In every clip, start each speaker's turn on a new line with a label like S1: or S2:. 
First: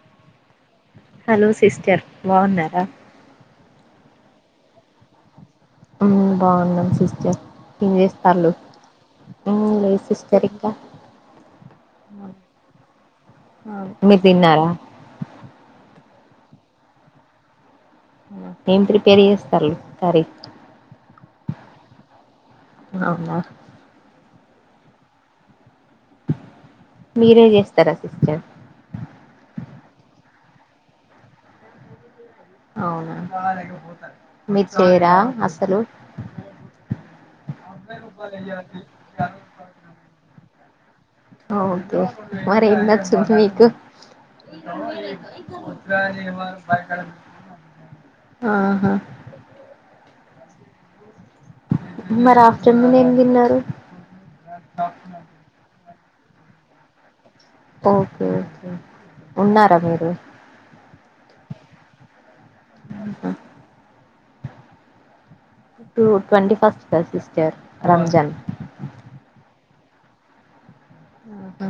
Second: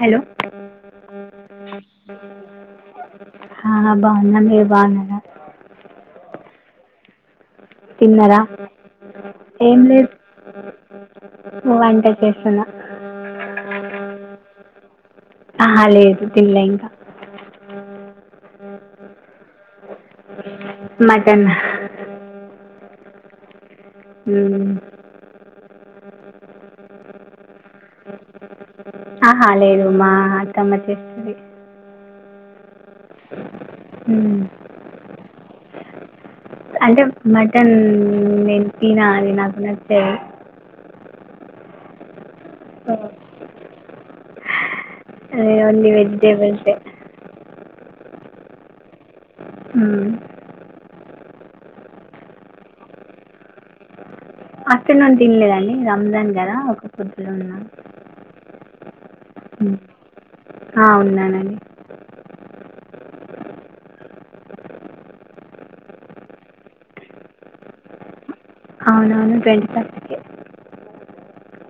S1: Hello
S2: hello sister బాగున్నారా
S1: ఆ బాగున్నా మీరు బాగున్నారా
S2: ఉమ్ బాగున్నాం సిస్ట ఏం
S1: తిన్నారా
S2: చేస్తాళు ఏం లేదు సిస్టర్ ఇంకా
S1: వంట చేస్తున్నా
S2: మీరు తిన్నారా
S1: ఆహ లేదు తినలే ఇంకా
S2: ఏం ప్రిపేర్ చేస్తాల్లు కర్రి
S1: మటన్
S2: అవునా
S1: ఊ
S2: మీరే చేస్తారా సిస్టర్
S1: ఆ లేదు మా అత్తమ్మ చేస్తది
S2: అవునా
S1: మ్మ్.
S2: మీరు చేరా అసలు
S1: అంటే మటన్ నేను తిన అది నాకు నచ్చదు
S2: ఆ ఓకే మరి ఏం
S1: సో
S2: నచ్చిద్ది మీకు
S1: అది ఓన్లీ వెజిటేబుల్సే
S2: ఆహా
S1: ఊ
S2: మరి ఆఫ్టర్నూన్ ఏం తిన్నారు
S1: ఆఫ్టర్ నూన్ తినలేదండి రంజాన్ గదా ఒక ఫు
S2: ఓకే ఓకే
S1: ఉ
S2: ఉన్నారా మీరు
S1: ఆ ఉన్నాన్ అండి
S2: ఆహా టు ట్వంటి ఫస్ట్ కద సిస్టర్ రంజాన్
S1: ఓకే
S2: ఆహా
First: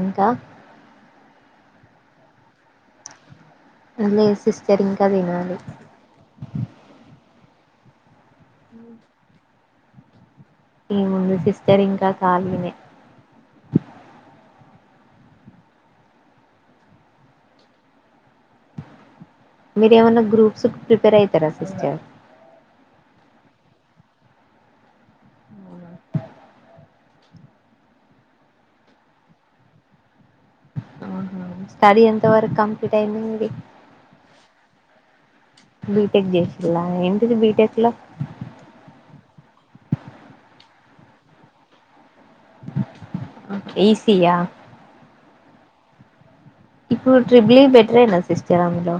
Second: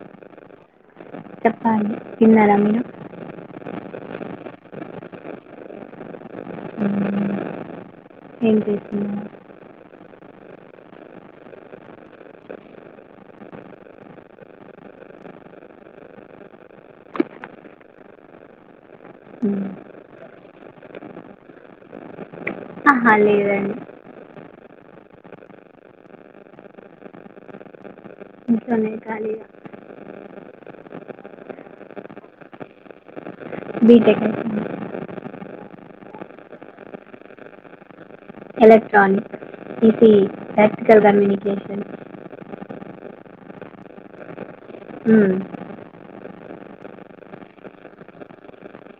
S2: ఇంకా
S1: చెప్పాలి తిన్నార మీరు
S2: లేదు సిస్టర్ ఇంకా తినాలి
S1: ఊ ఏం చేస్తు
S2: ఏముందు సిస్టర్ ఇంకా ఖాళీనే
S1: ఉమ్.
S2: మీరు ఏమన్నా గ్రూప్స్కు ప్రిపేర్ అయితారా సిస్టర్
S1: ఆహా లేదండి ఇంట్లోనే ఖాళీగా
S2: ఆహ స్టడీ ఎంత వరకు కంప్లీట్ అయింది మీది
S1: బీటెక్ అయి
S2: బీటెక్ చేసిల్లా ఏంటిది BTech
S1: electronics EC practical communication
S2: అ ఈసియా
S1: ఉమ్
S2: ఇప్పుడు ట్రిబ్లి బెటరేనా సిస్టర్ అందులో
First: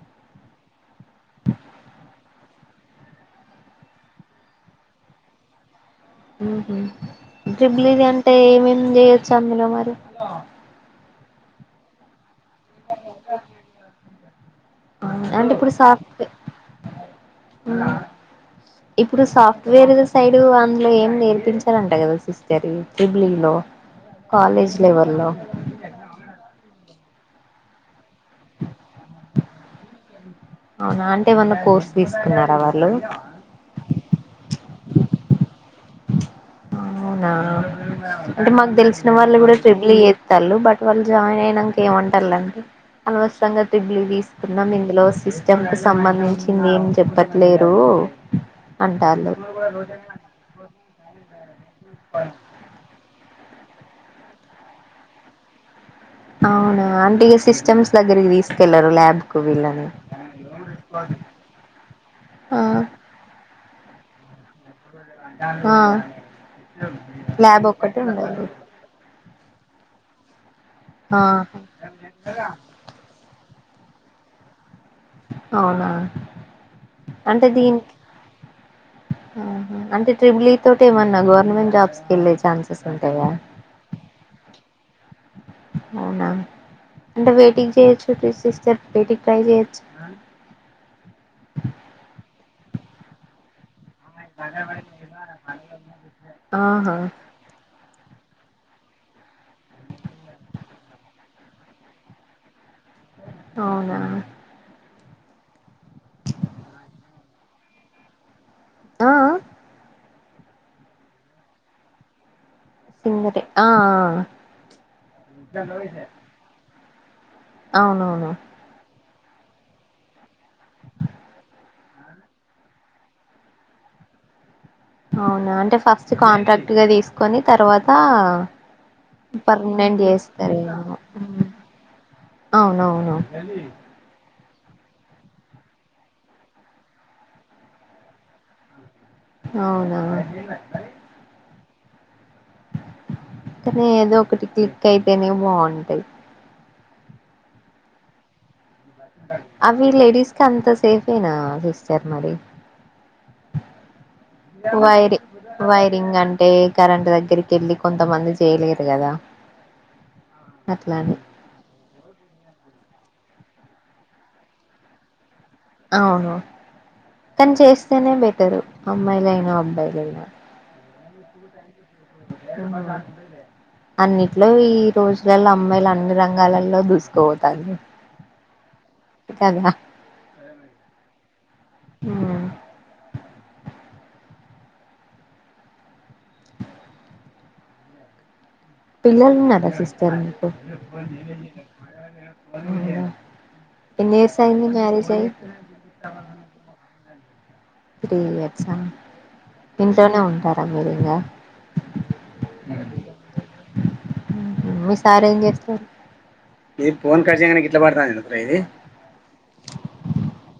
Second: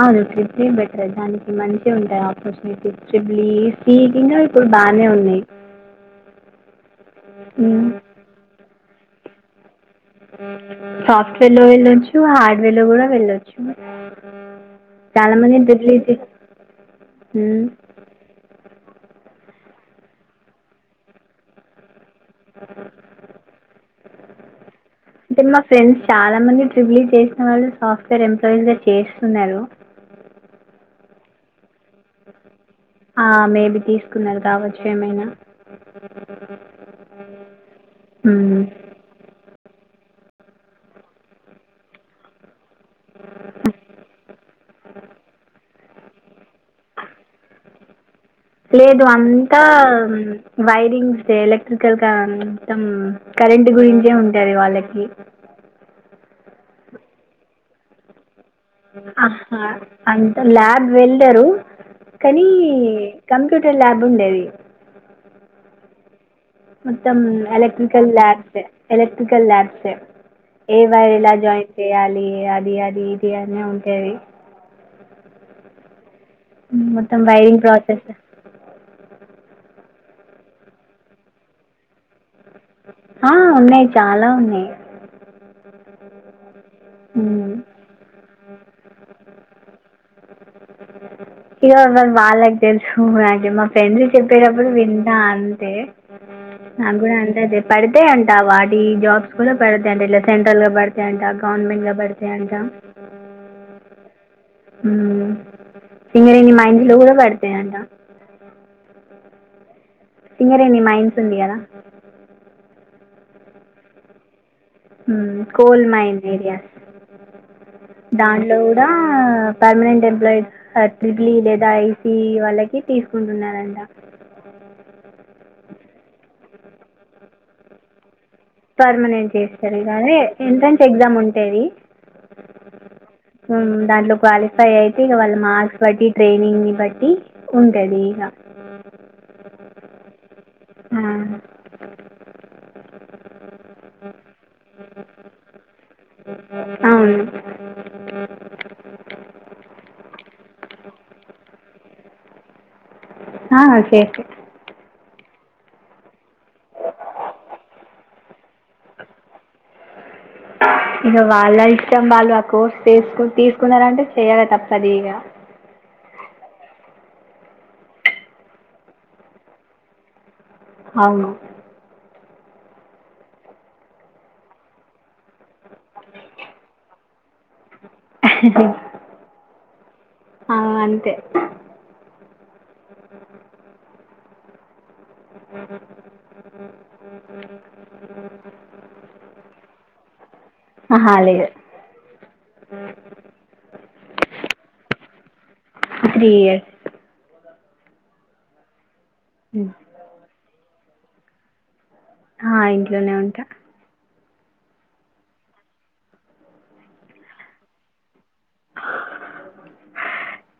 S1: అవును త్రీ బుల్ ఈ బెటర్ దానికి మంచి ఉంటాయి ఆ చి త్రిబిలీ ఈసీ అయినా ఇప్పుడు బానే ఉన్నాయి
S2: ఉహు
S1: మ్మ్.
S2: ట్రిబ్లింగ్ అంటే ఏమేమి చేయెచ్చు అందులో మరి
S1: సాఫ్ట్వేర్ లో వెళ్ళొచ్చు హార్డ్వేర్ లో కూడా వెళ్ళొచ్చు
S2: ఆ అంటే
S1: చాలామంది
S2: ఇప్పుడు
S1: ట్రిప్లీ చే-
S2: సాఫ్ట్వె
S1: మ్మ్.
S2: ఇప్పుడు సాఫ్ట్వేర్ సైడ్ అందులో ఏం నేర్పించరంట కదా సిస్టర్ ట్రిబ్లింగ్ లో కాలేజ్ లేవల్
S1: అంటే మా ఫ్రెండ్స్ చాలా మంది ట్రిబిలీ చేసిన వాళ్ళు సాఫ్ట్వేర్ ఎంప్లాయిస్ గా చేస్తున్నారు.
S2: అవునా అంటే ఏమన్నా కోర్స్ తీసుకున్నారా వాళ్
S1: ఆ మేబి తీసుకున్నారు కావచ్చు ఏమైనా
S2: అవునా అంటే
S1: మ్మ్.
S2: మనకు తెలిసిన వాళ్ళు కూడా ట్రిబిలి ఎత్తు బట్ వాళ్ళు జాయిన్ అయినాక ఏమంటారులే అనవసరంగా ట్రిబిలి తీసుకున్నాం ఇందులో సిస్టమ్ కి సంబంధించింది ఏం చెప్పట్లేరు
S1: లేదు
S2: అంటాళ్ళు
S1: అంతా వైరింగ్స్ ఎలక్ట్రికల్గా అంతం కరెంట్ గురించే ఉంటది వాళ్ళకి
S2: అవునా అంటేగా సిస్టమ్స్ దగ్గరికి తీసుకెళ్లరు ల్యాబ్ కు
S1: ఆహా,
S2: వీళ్ళని
S1: అంత ల్యాబ్ వెళ్లారు కానీ
S2: ఆ
S1: కంప కామ్ఫ్యూటర్ లాబ్ ఉండేది
S2: ఆ
S1: మొత్తం
S2: ల్యాబ్ ఒక్కటి
S1: ఎలక్ట్రికల్
S2: ఉండదు
S1: ల్యాబ్స్ ఎలక్ట్రికల్ ల్యాబ్స్ ఏ వైర్
S2: ఆ
S1: ఇలా జాయిన్ చెయాలి అది అది ఇది అనే ఉంటేది
S2: అవునా
S1: మొత్తం
S2: అంటే
S1: వైరింగ్
S2: దీనికి
S1: ప్రాసెస్
S2: అంటే ట్రిబిలీ తోటి ఏమన్నా గవర్నమెంట్ జాబ్స్ కెళ్ళేది
S1: ఆ ఉన్నాయ్ చాలా ఉన్నాయి
S2: అవునా అంటే
S1: మ్మ్.
S2: బిటేక్ చేయొచ్చు త సిస్టర్ బిటేక్ ట్రై చేయొచ్చ
S1: ఇది వాళ్ళకి తెలుసు మ [inaudible] ఫ్రెండ్ చెప్పేటప్పుడు వింటా అంతే
S2: ఆహా
S1: నాకు కూడా అంతా తే పడతాయంట వాటి జాబ్స్ కూడా పడతాయంట ఇట్లా సెంట్రల్ గా పడతాయంట గవర్నమెంట్ గా పడతాయంట
S2: అవునా
S1: [inaudible] మా ఇంటిలో కూడా పెడతాయంట
S2: ఆ ఆ!
S1: ఇంగరేన్ మైన్స్ ఉంది కదా
S2: సుముటి అఆ
S1: కోల్ మైన్ ఏరియా
S2: ఆ అవునవును
S1: దాంట్లో కూడా పర్మనెంట్ ఎంప్లాయీస్ ట్రిబిలి లేదా ఐసిఇ వాళ్ళకి తీసుకుంటున్నారంట
S2: అవునా అంటే ఫస్ట్ కాంట్రాక్ట్ గా తీసుకొని తర్వాత
S1: పర్మనెంట్ చేస్తారు
S2: పర్మనెంట్
S1: కానీ
S2: చేస్తారేమో
S1: ఎంట్రన్స్ ఎగ్జామ్
S2: హ్మ్.
S1: ఉంటేది
S2: అవునవును
S1: ఉ దాంట్లో క్వాలిఫై ఫై అయితే ఇక వాళ్ళ మార్క్స్ బట్టి ట్రైనింగ్ ని బట్టి ఉంటది ఇక
S2: అవునా అనీ ఏదో ఒకటి క్లిక్ అయితేనే బాగుంటాది
S1: అవును
S2: అవి సర్ మరి
S1: ఆ సేపే
S2: వైరి వైరింగ్ అంటే కరెంు దగ్గరికి వెళ్ళి కొంతమంది చేయలేరు కదా అట్లాని
S1: ఇంక వాళ్ళ ఇష్టం వాళ్ళు ఆ కోర్స్ చేసుకుంట తీసుకున్నారంటే చెయాలా తప్ప సదిగా
S2: అఓహ తను చేస్తేనే బెటరు అమ్మాయిలయినా అబ్బాయిలయినా
S1: అవును
S2: అన్నిట్లో ఈ రోజులలా అమ్మాయిలు అన్ని రంగాలలో దూసుకోపోతాంది కదా
S1: ఆ అంతే
S2: ఉమ్.
S1: అ
S2: పిల్లల్ని నరసిస్తారు మీకు
S1: ఆహా, లేదు
S2: ఎన్ని ఇయర్స్ అయ్యింది మ్యారేజ్ అయ్యి
S1: త్రీ ఇయర్స్
S2: త్రీ ఇయట్సా ఇంట్లోనే ఉంటారా మీరి ఇంకా
S1: ఆ ఇంట్లోనే ఉంటా
S2: మీ సార్ ఏం చేస్తుండు మీ ఫోన్ కట్ చెయ్ గిట్లపడతా నేను రే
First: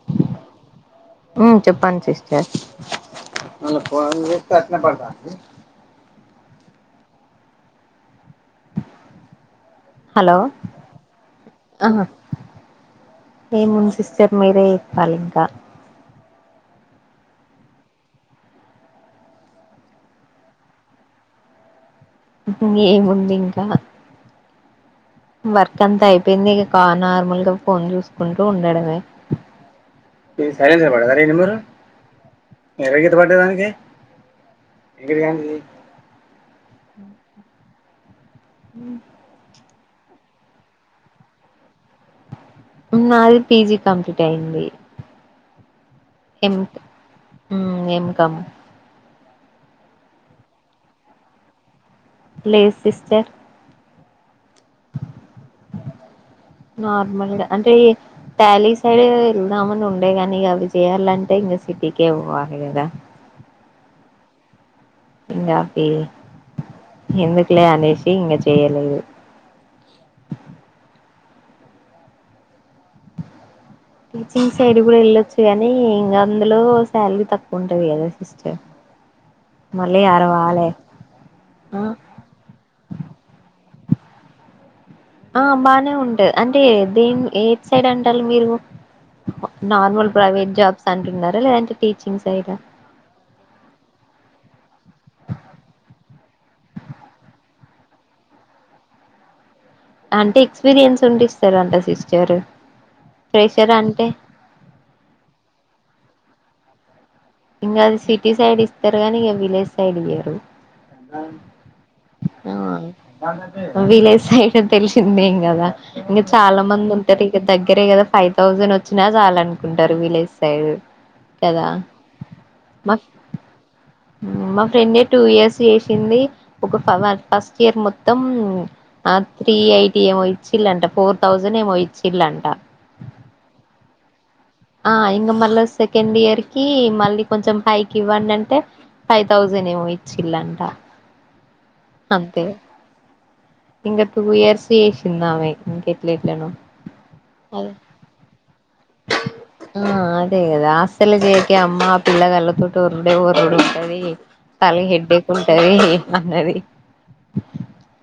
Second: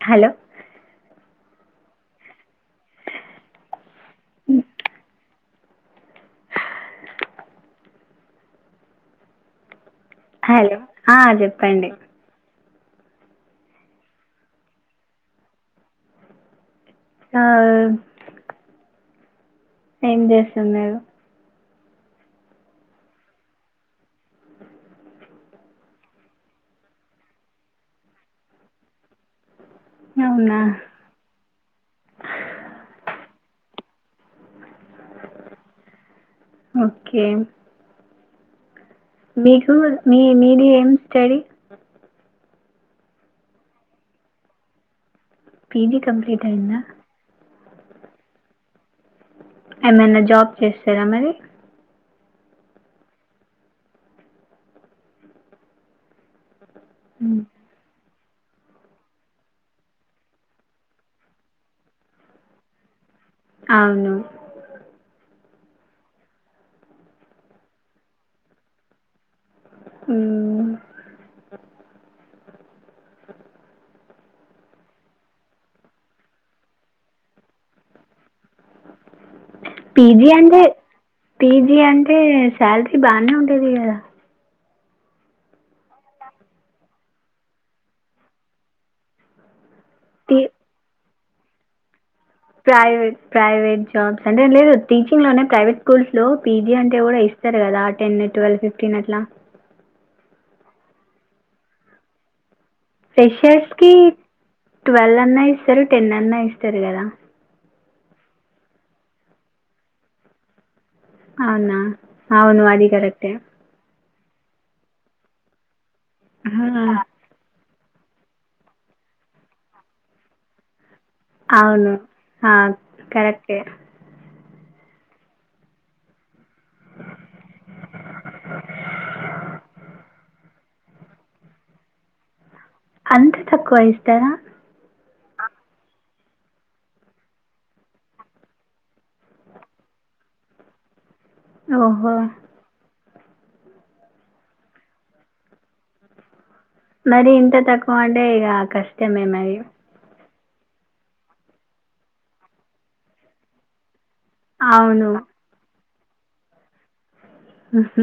S1: హలో
S2: ఓ చెప్పండి సిస్టర్ మన ఫోన్ చేస్తే అట్లే పడతాంది
S1: హలో ఆ చెప్పండి
S2: ఆహా ఏముంది సిస్టర్ మీరే ఇప్పాలి ఇంకా
S1: ఆ ఏం చేస్తున్నారు
S2: ఏముంది ఇంకా వర్క్ అంతా అయిపోయింది ఇక నార్మల్ గా ఫోన్ చూసుకుంటూ ఉండడమే మీరు
S1: అవునా
S2: సైలెంట్ లో పడ్డదండి మీ నెంబరు పెద్ద గిట్ల పడ్డదానికి
S1: ఓకే
S2: [inaudible]
S1: మీకు మీ మీది ఏం స్టడీ
S2: నాది పిజి కంప్లీట్ అయింది
S1: పిజీ కంప్లీట్ అయిందా
S2: ఊ ఏం కామ్
S1: ఏమైనా జాబ్ చేస్తారా మరి
S2: లేదు సిస్టర్ నార్మల్గ
S1: మ్మ్.
S2: అంటే ఈ ట్యాలీ సైడ్ వెళ్దామని ఉండే కాని ఇక అవి చేయాలంటే ఇంకా సిటీకే పోవాలి కదా
S1: అవును
S2: ఇంకా అపి ఎందుకలే అనేసి ఇంగ చేయలేదు
S1: హ్మ్
S2: టీచింగ్ సైడ్ కూడా వెళ్ళొచ్చు కానీ ఇంకా అందులో శాలరీ తక్కువ ఉంటది కదా సిస్టర్ మళ్ళీ
S1: పీజీ అంటే
S2: అరవాలే
S1: పీజీ
S2: ఆ
S1: అంటే శాలరీ బానే ఉంటది కదా
S2: ఆ బాగానే ఉంటది అంటే దేం ఏట్ సైడ్ అంటాల్లు మీరు నార్మల్
S1: టీ
S2: ప్రైవేట్ జాబ్స్ అంటున్నారా లేదంటే టీ
S1: ప్రైవేట్ ప్రైవేట్ జాబ్స్ అంటే లేదు టీచింగ్ లోనే ప్రైవేట్ స్కూల్స్ లో పీజీ అంటే కూడా ఇస్తారు కదా టెన్ ట్వెల్వ్ ఫిఫ్టీన్ అట్లా
S2: అంటే ఎక్స్పీరియన్స్ ఉంటే ఇస్తారంట సిస్టర్ ఫ్రెషర్
S1: ఫ్రెషర్స్ కి
S2: అంటే
S1: ట్వెల్వ్ అన్నా ఇస్తారు టెన్ అన్నా ఇస్తారు కదా
S2: ఇంకా అది సిటీ సైడ్ ఇస్తారు కానీ ఇంక విలేజ్ సైడ్ ఇయ్యరు
S1: అవునా
S2: ఆ!
S1: అవును అదీ కరెక్టే
S2: విలేజ్ సైడ్ తెలిసిందేం కదా ఇంకా చాలా మంది ఉంటారు ఇక దగ్గర దగ్గరే కదా ఫైవ్ థౌజండ్ వచ్చినా చాలనుకుంటారు విలేజ్ సైడ్ కదా
S1: అవును హా
S2: మా
S1: కరెక్టే
S2: మా ఫ్రెండే టూ ఇయర్స్ చేసింది ఒక ఫస్ట్ ఇయర్ మొత్తం ఆ త్రీ త్రీ ఎయిటి ఏమో ఇచ్చిల్ంలట ఫోర్ థౌజండ్ ఏమో ఇచ్చిల్లంట
S1: అంత తక్కువ ఇస్తరా
S2: ఇంకా మళ్ళీ సెకండ్ ఇయర్ కి మళ్ళీ కొంచెం పైకి ఇవ్వండి అంటే ఫైవ్ థౌసండ్ ఏమో ఇచ్చిల్లంట
S1: ఓహో
S2: ఇంకా టూ ఇయర్స్ చేసిందామే ఇంకెట్లానో
S1: మరి ఇంత తక్కువంటే ఇగ కష్టమే మరి
S2: ఆ అదే అదా ఆసలు కేక అమ్మా పిల్గాళతోట్ ఉరుడి ఊరుడి ఉంటది తల
S1: అవును.
S2: హిడ్డేకుంటది అన్నది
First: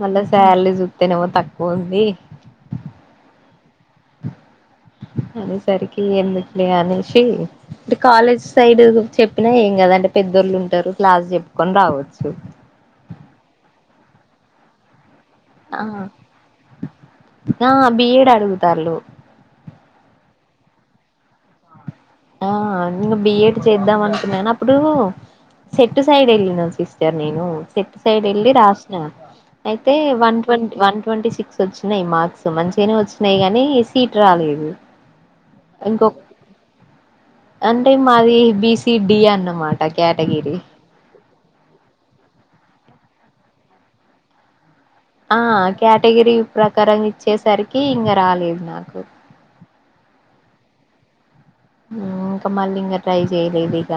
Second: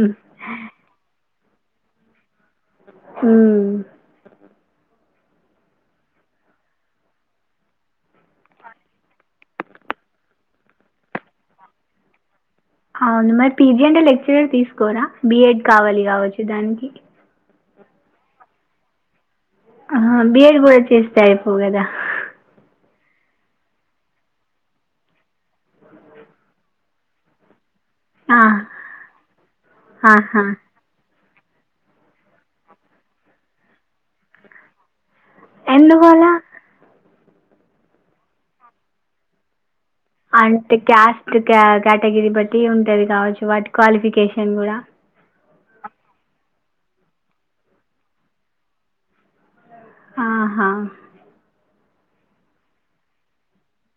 S2: మళ్ళ సాలరీ చూత్తేనేమో తక్కువ ఉంది
S1: ఊ
S2: అదసరికి ఎందుకులే అనేసి అంట కాలేజ్ సైడ్ చెప్పినా ఏం కదంటే పెద్దోళ్ళు ఉంటారు క్లాస్ చెప్పుకొని రావచ్చు
S1: అవును మరి పీజీ అంటే లెక్చరర్ తీసుకోరా బిఎడ్
S2: ఆ
S1: కావాలి కావచ్చు దానికి
S2: ఆ బిఏడ్ అడుగుతలు
S1: ఆ బియడ్ కూడా చేస్తే ఐపో కదా
S2: ఆ బిఏడ్ చేద్దాం అనుకున్నాను అప్పుడు సెట్టు సైడ్ ఎల్ నా సిస్టర్ నేను ట్ సైడ్
S1: ఆ!
S2: వెళ్ళి రాసిన అయితే వన్
S1: ఆహా!
S2: ట్వ వన్ ట్వంటీ సిక్స్ వచ్చినయి మార్క్స్ మంచిగానే వచ్చినాయి కానీ సీట్ రాలేదు
S1: ఎందుకు
S2: ఇంకొ
S1: అలా
S2: అంటే మాది బిసిడి అన్నమాట కేటగిరీ
S1: అంటే క్యాస్ట్ కేటగిరీ బట్టి ఉంటది కావచ్చు వాటి క్వాలిఫికేషన్ కూడా
S2: ఆ కేటగిరీ ప్రకారం ఇచ్చేసరికి ఇంకా రాలేదు నాకు
S1: ఆహా
S2: ఇంకా మళ్ళీ ఇంకా ట్రై చేయలేదు ఇక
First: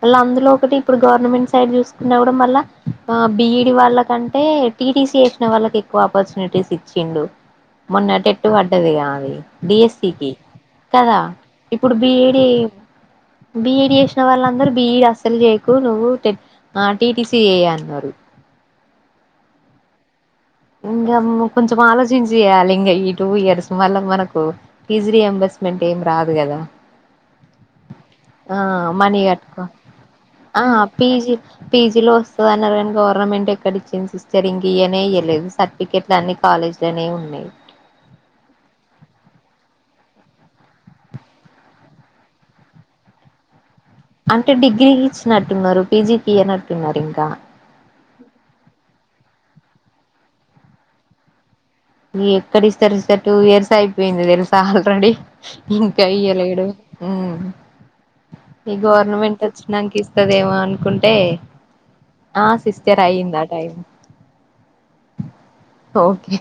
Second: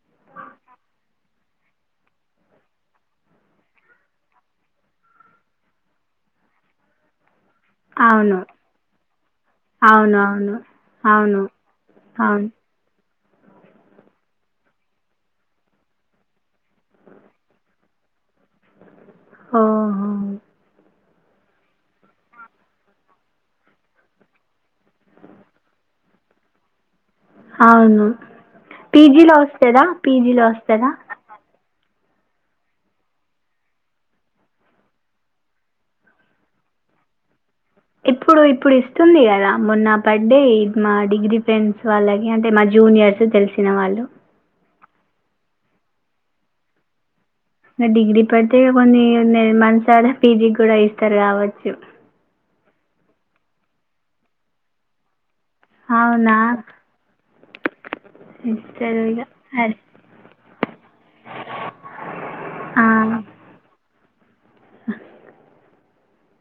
S2: వాళ్ళ అందులో ఒకటి ఇప్పుడు గవర్నమెంట్ సైడ్ చూసుకున్న కూడా మళ్ళ ఆ బిఈడి వాళ్ళకంటే టీటీసీ చేసిన వాళ్ళకి ఎక్కువ ఆపర్చునిటీస్ ఇచ్చిండు మొన్న
S1: అవును.
S2: టట్టు పడ్డదిగా అది డిఎస్సికి
S1: అవునవును.
S2: కదా
S1: అవును.
S2: ఇప్పుడు బిఏ
S1: అవును
S2: బిఏడ్ చేసిన వాళ్ళందరు బిఏడ్ అస్సలు చేయకు నువ్వు టెన్ ఆ టిటిసీ ఏ అంటున్నారు
S1: ఆ
S2: ఇంకా కొంచెం ఆలోచించి చేయాలి ఇంకా ఈ టూ ఇయర్స్ వల్ల మనకు ఫీజ్ రియంబర్స్మెంట్ ఏం రాదు కదా
S1: అవును
S2: ఆ మనీ
S1: పీజీలో
S2: గట్క
S1: వస్తుందా పీజీలో
S2: ఆ
S1: వస్తుందా
S2: పీజీ పీ పిలో వస్తది అన్నారు కానీ గవర్నమెంట్ ఎక్కడి ఇచ్చింది సిస్టర్ ఇంక ఇయనే ఇయలేదు సర్టిఫికెట్లు అన్ని కాలేజీ లోనే ఉన్నాయి
S1: ఇప్పుడు ఇప్పుడు ఇస్తుంది కదా మొన్న పడ్డాయి మా డిగ్రీ ఫ్రెండ్స్ వాళ్ళకి అంటే మా జూనియర్స్ తెలిసి తిన వాళ్ళు
S2: అంటే డిగ్రీకి ఇచ్చినట్టున్నారు పీజీకి ఇయనట్టున్నారు ఇంకా
S1: ఇంకా డిగ్రీ పడితే కొన్ని మంత్స్ద పీజీ కూడా ఇస్తారు కావచ్చు
S2: ఎక్కడి ఇస్తారు ఇస్తారు టూ ఇయర్స్ అయిపోయింది తెలుసా ఆల్రెడీ ఇంకా
S1: అవునా
S2: ఇయ్యలేడు ఉ ఈ
S1: ఇస్తారు ఇక
S2: గవర్నమెంట్
S1: అరే,
S2: వచ్చినానికి ఇస్తదేమో అనుకుంటే ఆ సిస్టర్ అయిందా టైం
S1: అ
S2: ఓకే